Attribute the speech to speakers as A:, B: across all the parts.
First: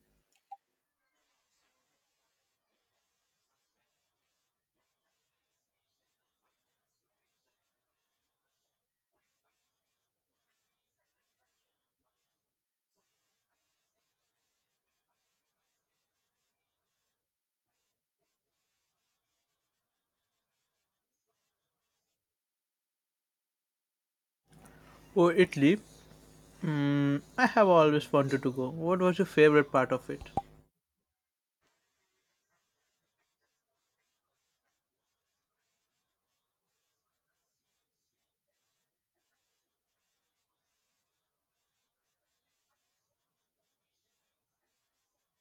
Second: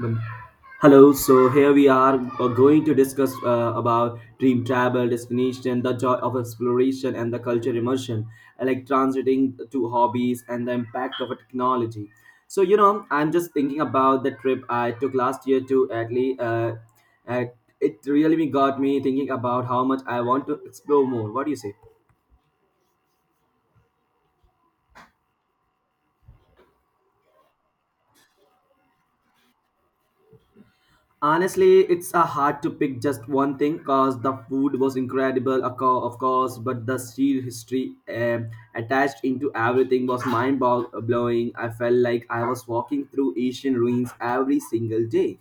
A: Well, Hello, so here we are going to discuss about dream travel, destination, the joy of exploration, and the culture immersion, like transiting to hobbies and the impact of a technology. So, I'm just thinking about the trip I took last year to Italy. Uh, it really got me thinking about how much I want to explore more. What do you say?
B: Oh, Italy. Mm, I have always wanted to go. What was your favorite part of it?
A: Honestly, it's hard to pick just one thing because the food was incredible, of course, but the sheer history attached into everything was mind blowing. I felt like I was walking through Asian ruins every single day.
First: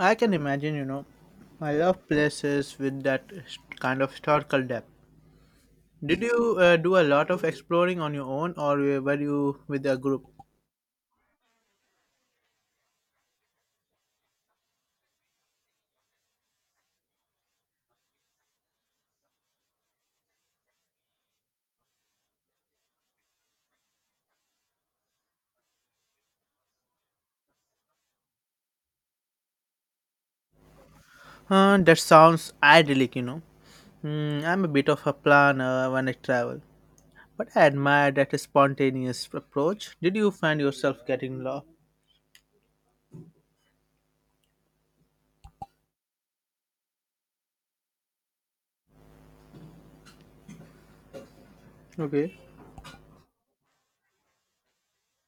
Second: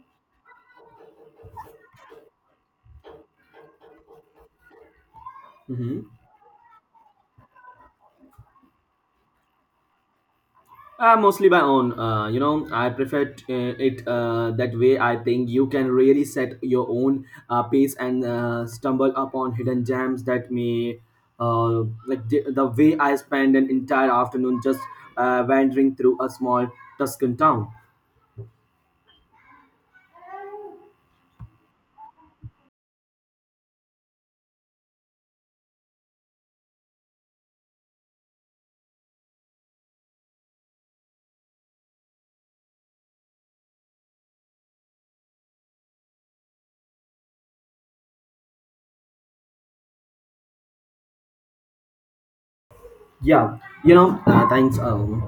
B: I can imagine, you know. I love places with that kind of historical depth. Did you do a lot of exploring on your own, or were you with a group?
A: Mostly by own. I prefer t- it that way. I think you can really set your own pace and stumble upon hidden gems that may, like the way I spend an entire afternoon just wandering through a small Tuscan town.
B: That sounds idyllic, you know. Mm, I'm a bit of a planner when I travel, but I admire that spontaneous approach. Did you find yourself getting lost? Okay.
A: Yeah. Thanks. Um,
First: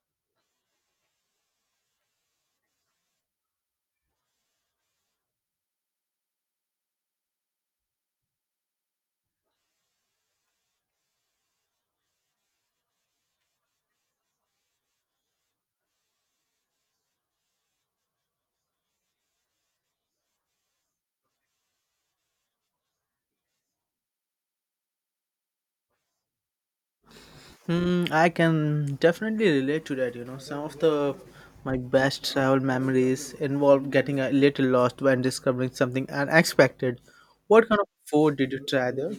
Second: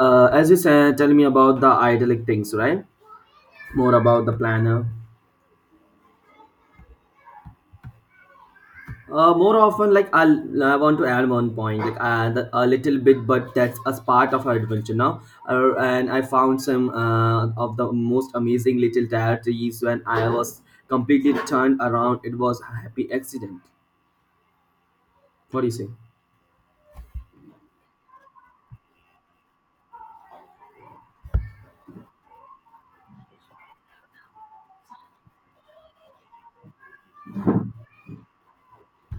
A: uh, As you said, tell me about the idyllic things, right? More about the planner. More often, like I want to add one point, like a little bit, but that's as part of our adventure now. And I found some of the most amazing little tire trees when I was completely turned around. It was a happy accident. What do you say?
B: Hmm, I can definitely relate to that. You know, some of the my best travel memories involve getting a little lost when discovering something unexpected. What kind of food did you try there?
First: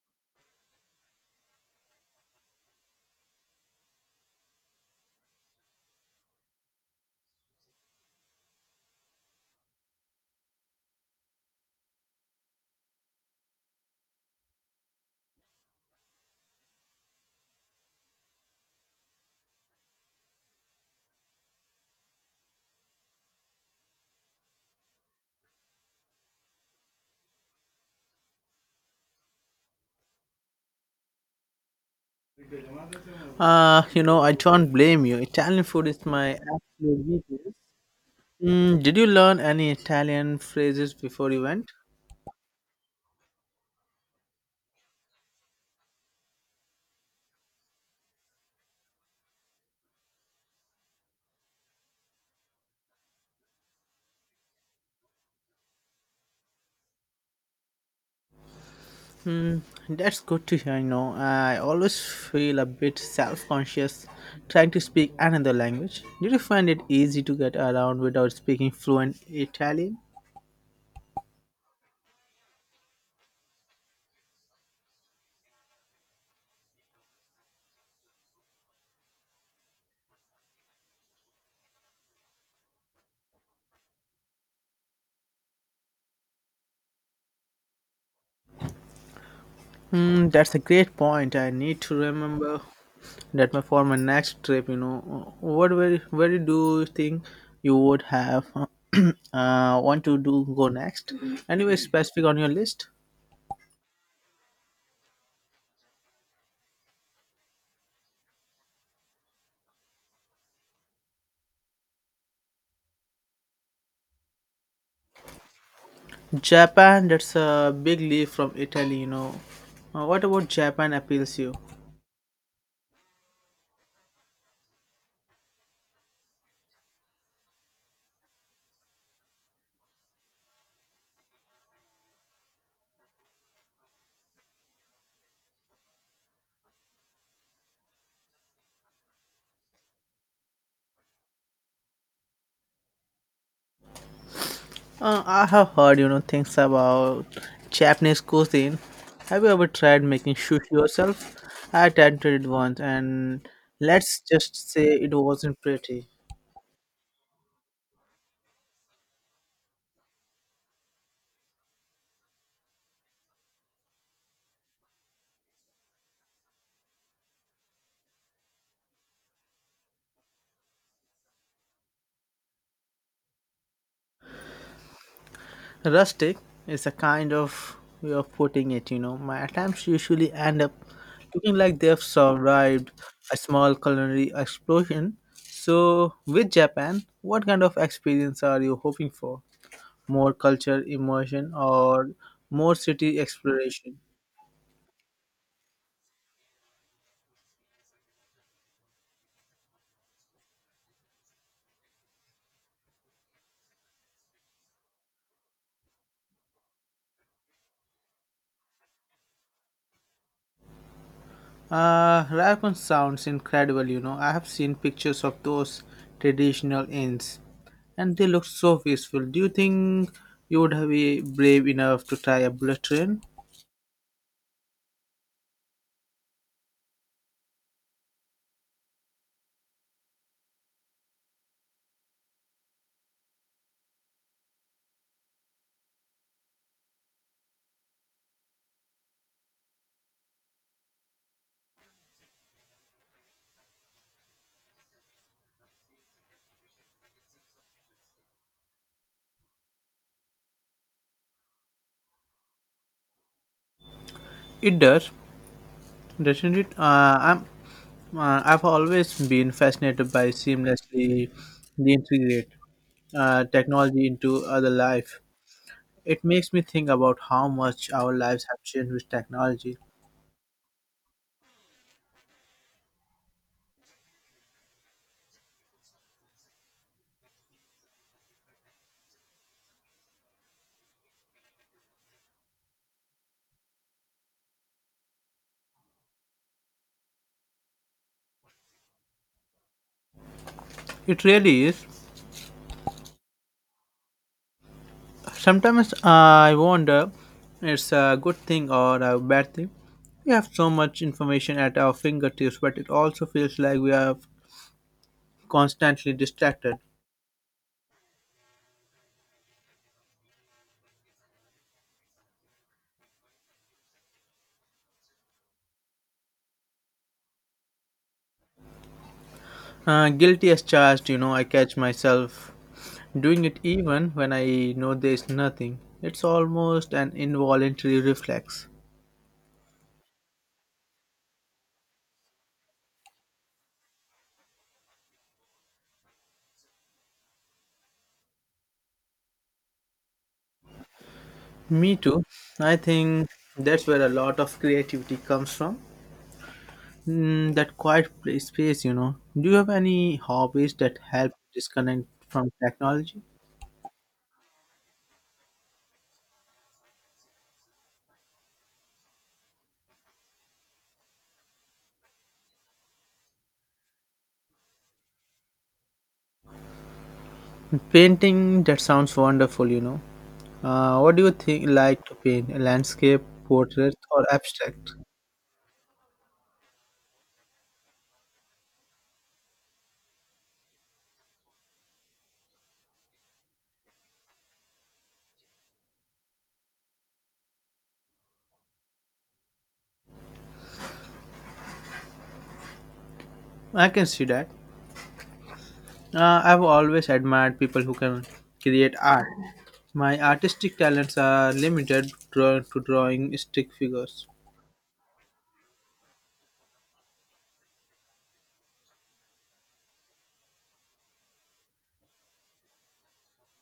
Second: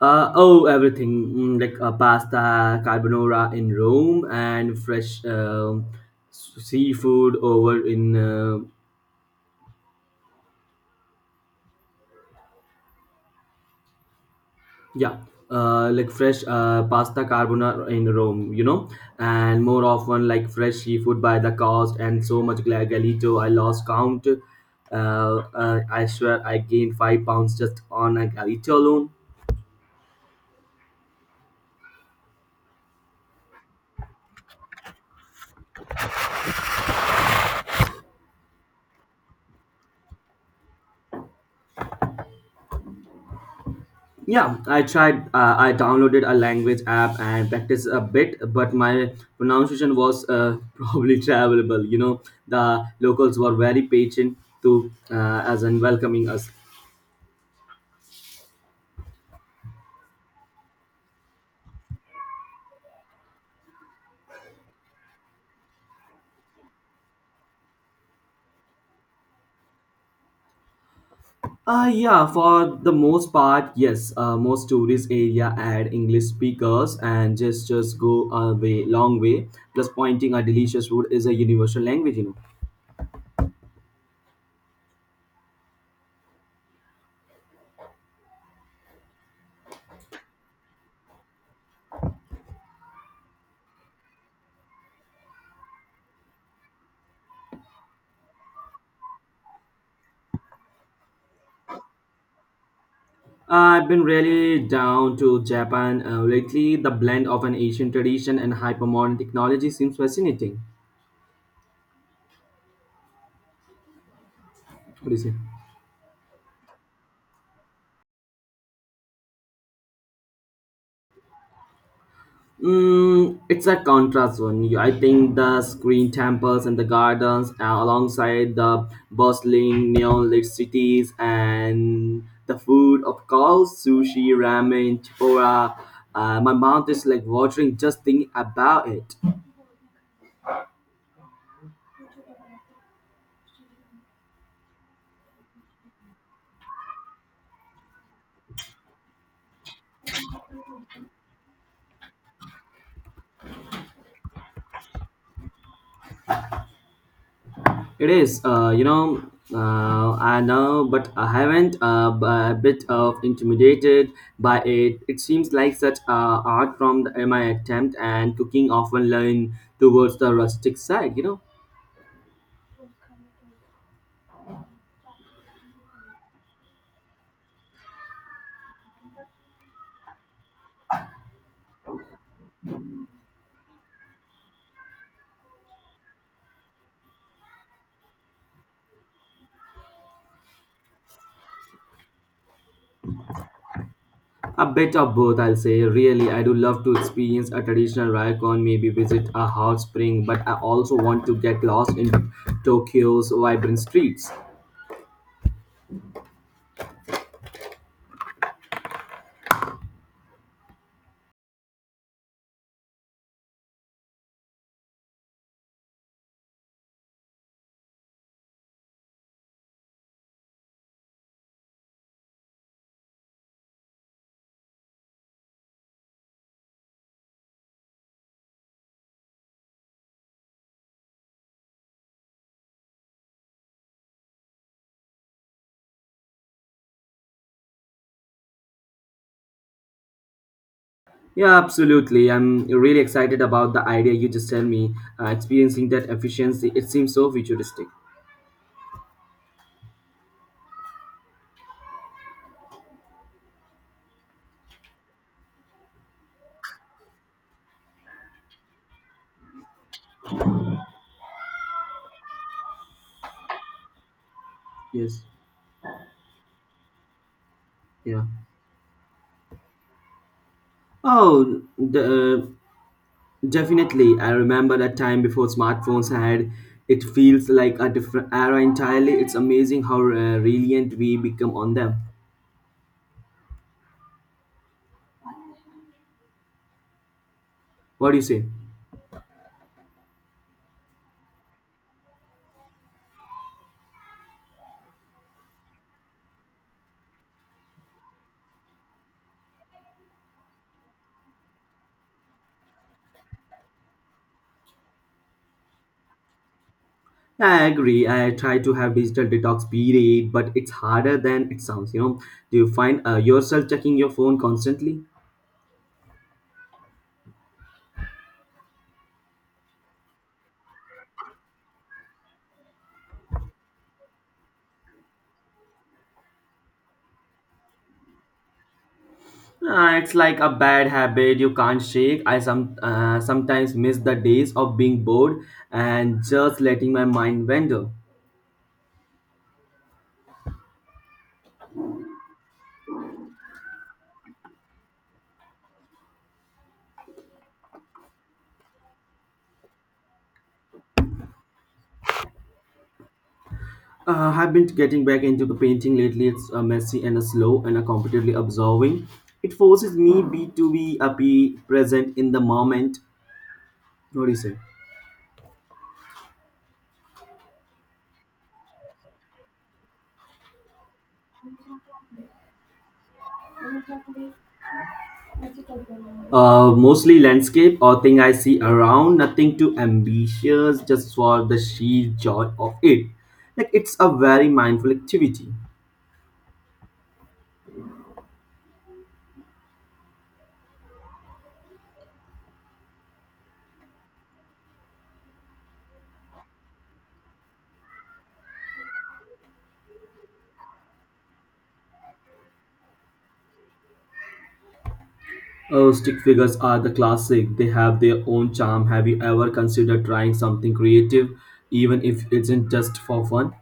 A: Oh, everything like pasta carbonara in Rome and fresh seafood over in Yeah, like fresh pasta carbonara in Rome, and more often like fresh seafood by the cost and so much galito. I lost count. Uh, I swear I gained 5 pounds just on a galito alone.
B: You know, I don't blame you. Italian food is my absolute weakness. Mm, did you learn any Italian phrases before you went?
A: Yeah, I tried. I downloaded a language app and practiced a bit, but my pronunciation was probably travelable. The locals were very patient to as in welcoming us.
B: Mm, that's good to hear. You know, I always feel a bit self-conscious trying to speak another language. Did you find it easy to get around without speaking fluent Italian?
A: Yeah, for the most part, yes. Most tourist area add English speakers and gestures go a way, long way. Plus, pointing a delicious food is a universal language.
B: Hmm, that's a great point. I need to remember that my for my next trip. You know, what where do you think you would have want to do go next? Anyway, specific on your list.
A: I've been really down to Japan lately. The blend of an Asian tradition and hypermodern technology seems fascinating. What do you say?
B: Japan. That's a big leap from Italy. You know, what about Japan appeals you?
A: Mm, it's a contrast one. I think the screen temples and the gardens, alongside the bustling neon lit cities and the food, of course, sushi, ramen, tempura. My mouth is like watering just thinking about it.
B: I have heard, you know, things about Japanese cuisine. Have you ever tried making sushi yourself? I attempted it once, and let's just say it wasn't pretty.
A: It is, I know, but I haven't a bit of intimidated by it. It seems like such art from the my attempt and cooking often lean towards the rustic side.
B: Rustic is a kind of way of putting it, you know. My attempts usually end up looking like they've survived a small culinary explosion. So, with Japan, what kind of experience are you hoping for? More culture immersion or more city exploration?
A: A bit of both. I'll say. Really, I do love to experience a traditional ryokan, maybe visit a hot spring, but I also want to get lost in Tokyo's vibrant streets.
B: Raycon sounds incredible, you know. I have seen pictures of those traditional inns, and they look so peaceful. Do you think you would have been brave enough to try a bullet train?
A: Yeah, absolutely. I'm really excited about the idea you just tell me. Experiencing that efficiency, it seems so futuristic.
B: It does, doesn't it? I've always been fascinated by seamlessly the integrate technology into other life.
A: Yes.
B: It makes me think about how much our
A: Yeah.
B: lives have changed with technology.
A: Oh, uh, definitely. I remember that time before smartphones had. It feels like a different era entirely. It's amazing how reliant we become on them. What do you say?
B: It really is. Sometimes I wonder it's a good thing or a bad thing. We have so much information at our fingertips, but it also feels like we are constantly distracted.
A: Yeah, I agree. I try to have digital detox period, but it's harder than it sounds. Do you find yourself checking your phone constantly?
B: Guilty as charged, you know, I catch myself doing it even when I know there's nothing. It's almost an involuntary reflex.
A: It's like a bad habit you can't shake. I sometimes miss the days of being bored and just letting my mind wander.
B: Me too. I think that's where a lot of creativity comes from. Mm, that quiet place, space, you know. Do you have any hobbies that help disconnect from technology?
A: I've been getting back into the painting lately. It's messy and slow and completely absorbing. It forces me be to be present in the moment. What do you say?
B: Painting, that sounds wonderful, you know. What do you think like to paint? A landscape, portrait, or abstract?
A: Mostly landscape or thing I see around. Nothing too ambitious, just for the sheer joy of it. Like it's a very mindful activity.
B: I can see that. I've always admired people who can create art. My artistic talents are limited to drawing stick figures.
A: Oh, stick figures are the classic. They have their own charm. Have you ever considered trying something creative, even if it's in just for fun?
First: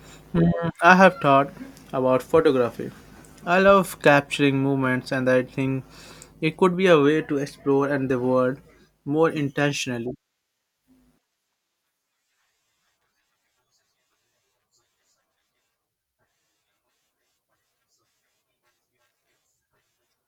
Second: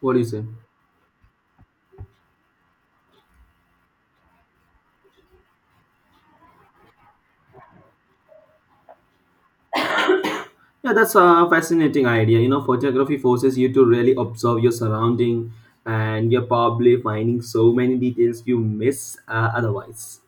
A: What do you say?
B: I have thought about photography. I love capturing moments, and I think it could be a way to explore and the world more intentionally.
A: Yeah, that's a fascinating idea. Photography forces you to really observe your surrounding, and you're probably finding so many details you miss otherwise.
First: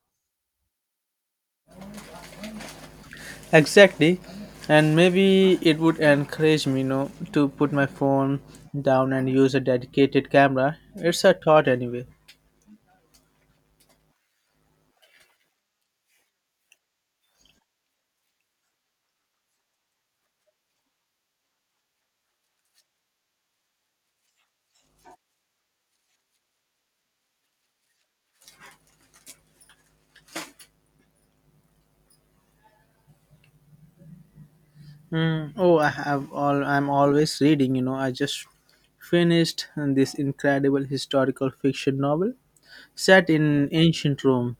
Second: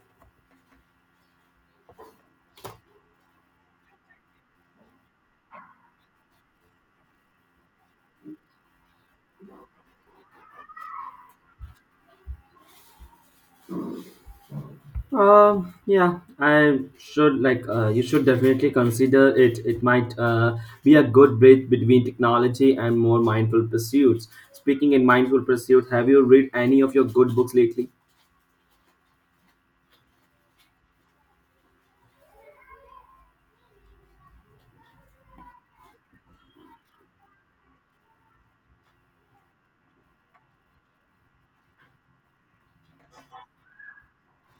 B: Exactly, and maybe it would encourage me, you know, to put my phone down and use a dedicated camera. It's a thought anyway.
A: Yeah, I should like you should definitely consider it. It might be a good bridge between technology and more mindful pursuits. Speaking in mindful pursuits, have you read any of your good books lately?
B: Mm, oh, I have all. I'm always reading. You know, I just finished this incredible historical fiction novel set in ancient Rome.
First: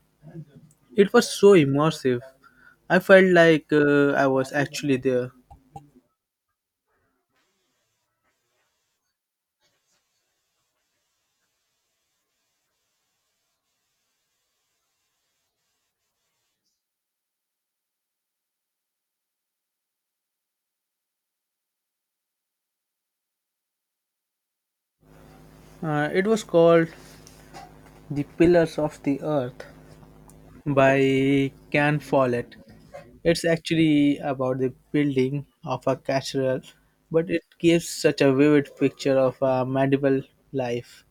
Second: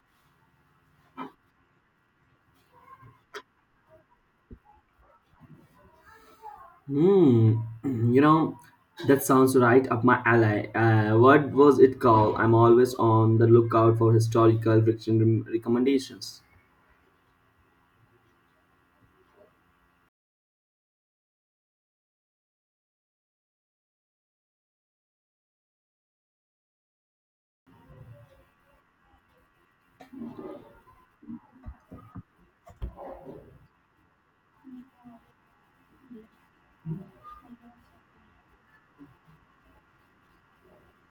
B: It was so immersive. I felt like I was actually there.
A: Hmm, that sounds right up my alley. What was it called? I'm always on the lookout for historical fiction recommendations.
B: It was called The Pillars of the Earth by Can Follett. It's actually about the building of a cathedral, but it gives such a vivid picture of a medieval life.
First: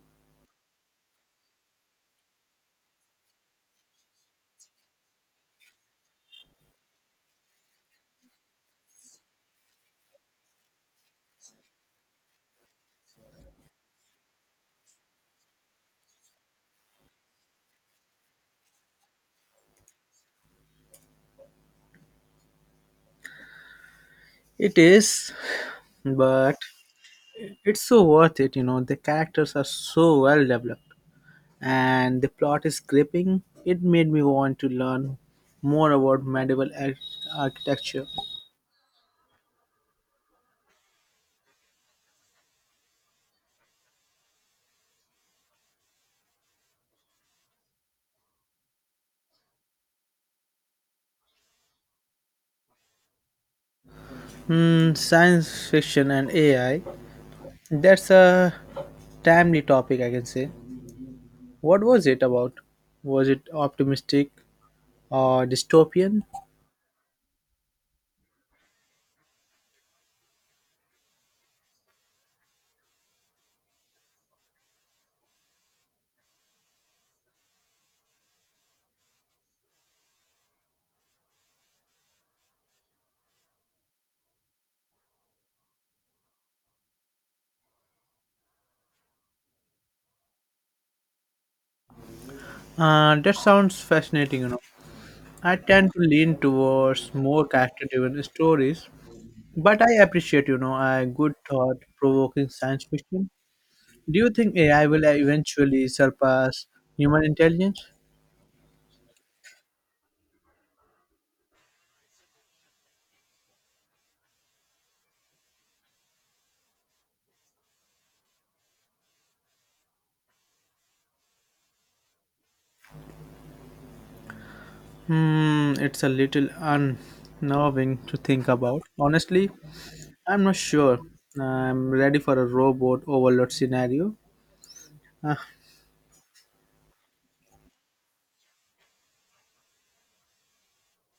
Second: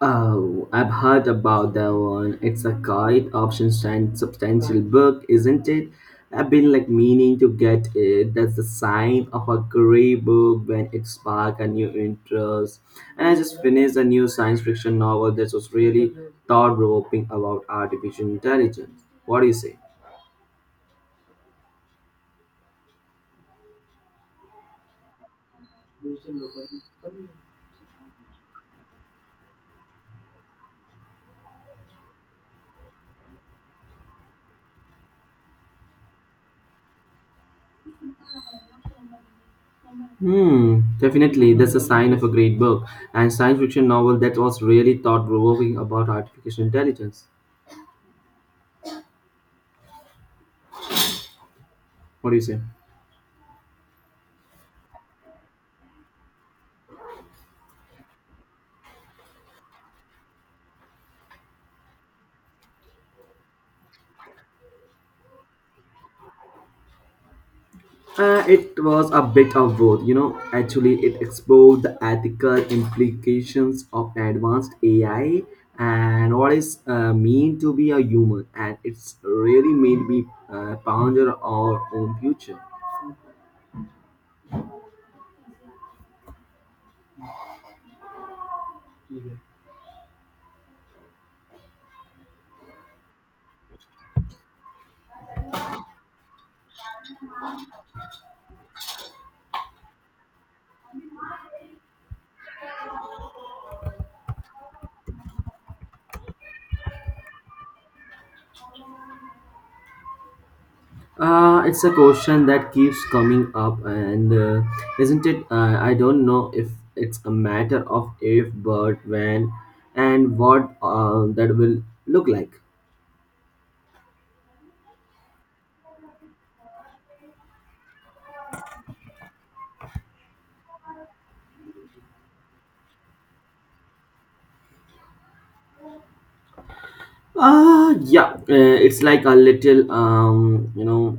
A: Oh, I've heard about that one. It's a quite option and substantial book, isn't it? I've been like meaning to get it. That's the sign of a great book when it spark a new interest. And I just finished a new science fiction novel that was really thought provoking about artificial intelligence. What do you say?
B: It is, but it's so worth it, you know. The characters are so well developed and the plot is gripping. It made me want to learn more about medieval architecture.
A: Hmm, definitely. That's a sign of a great book. And science fiction novel that was really thought provoking about artificial intelligence. What do you say?
B: Hmm, science fiction and AI. That's a timely topic, I can say. What was it about? Was it optimistic or dystopian?
A: It was a bit of both. Actually, it explored the ethical implications of advanced AI and what is mean to be a human, and it's really made me ponder our own future.
B: That sounds fascinating, you know. I tend to lean towards more character-driven stories, but I appreciate, you know, a good thought-provoking science fiction. Do you think AI will eventually surpass human intelligence?
A: It's a question that keeps coming up, and isn't it? I don't know if it's a matter of if, but when, and what that will look like.
B: Hmm, it's a little unnerving to think about. Honestly, I'm not sure I'm ready for a robot overload scenario. Uh,
A: Yeah, it's like a little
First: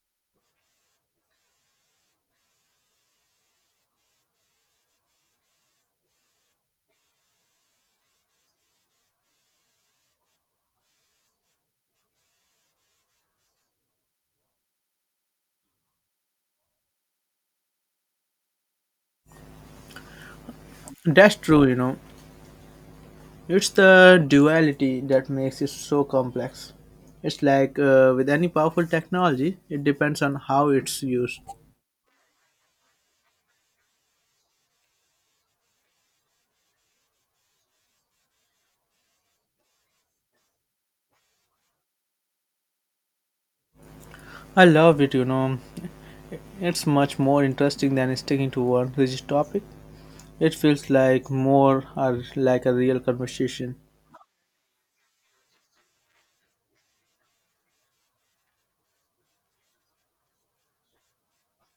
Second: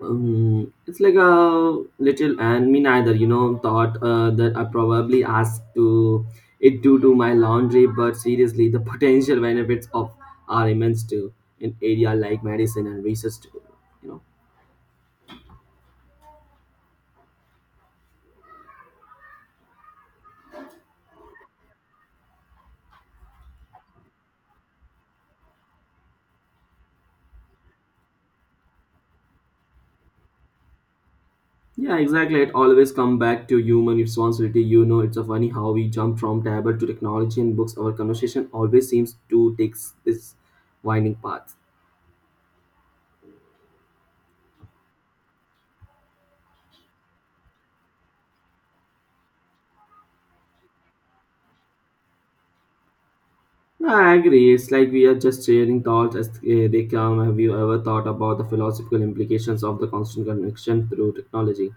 A: and me neither thought that I probably asked to it due to my laundry, but seriously the potential benefits of are immense too in area like medicine and research too, you know.
B: that's true, you know. It's the duality that makes it so complex. It's like with any powerful technology, it depends on how it's used.
A: Yeah, exactly. It always come back to human responsibility. It's a funny how we jump from tablet to technology and books. Our conversation always seems to take this winding path.
B: I love it, you know. It's much more interesting than sticking to one rigid topic. It feels like more or like a real conversation.
A: Nah, I agree. It's like we are just sharing thoughts as they come. Have you ever thought about the philosophical implications of the constant connection through technology? What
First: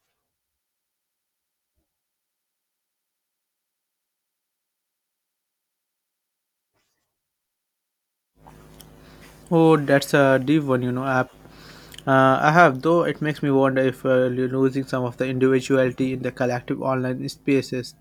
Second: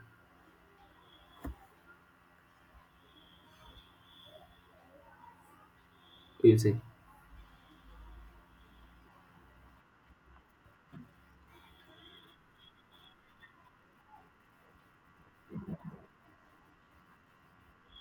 A: do you say?
B: Oh, that's a deep one, you know, app. I have, though it makes me wonder if you're losing some of the individuality in the collective online spaces.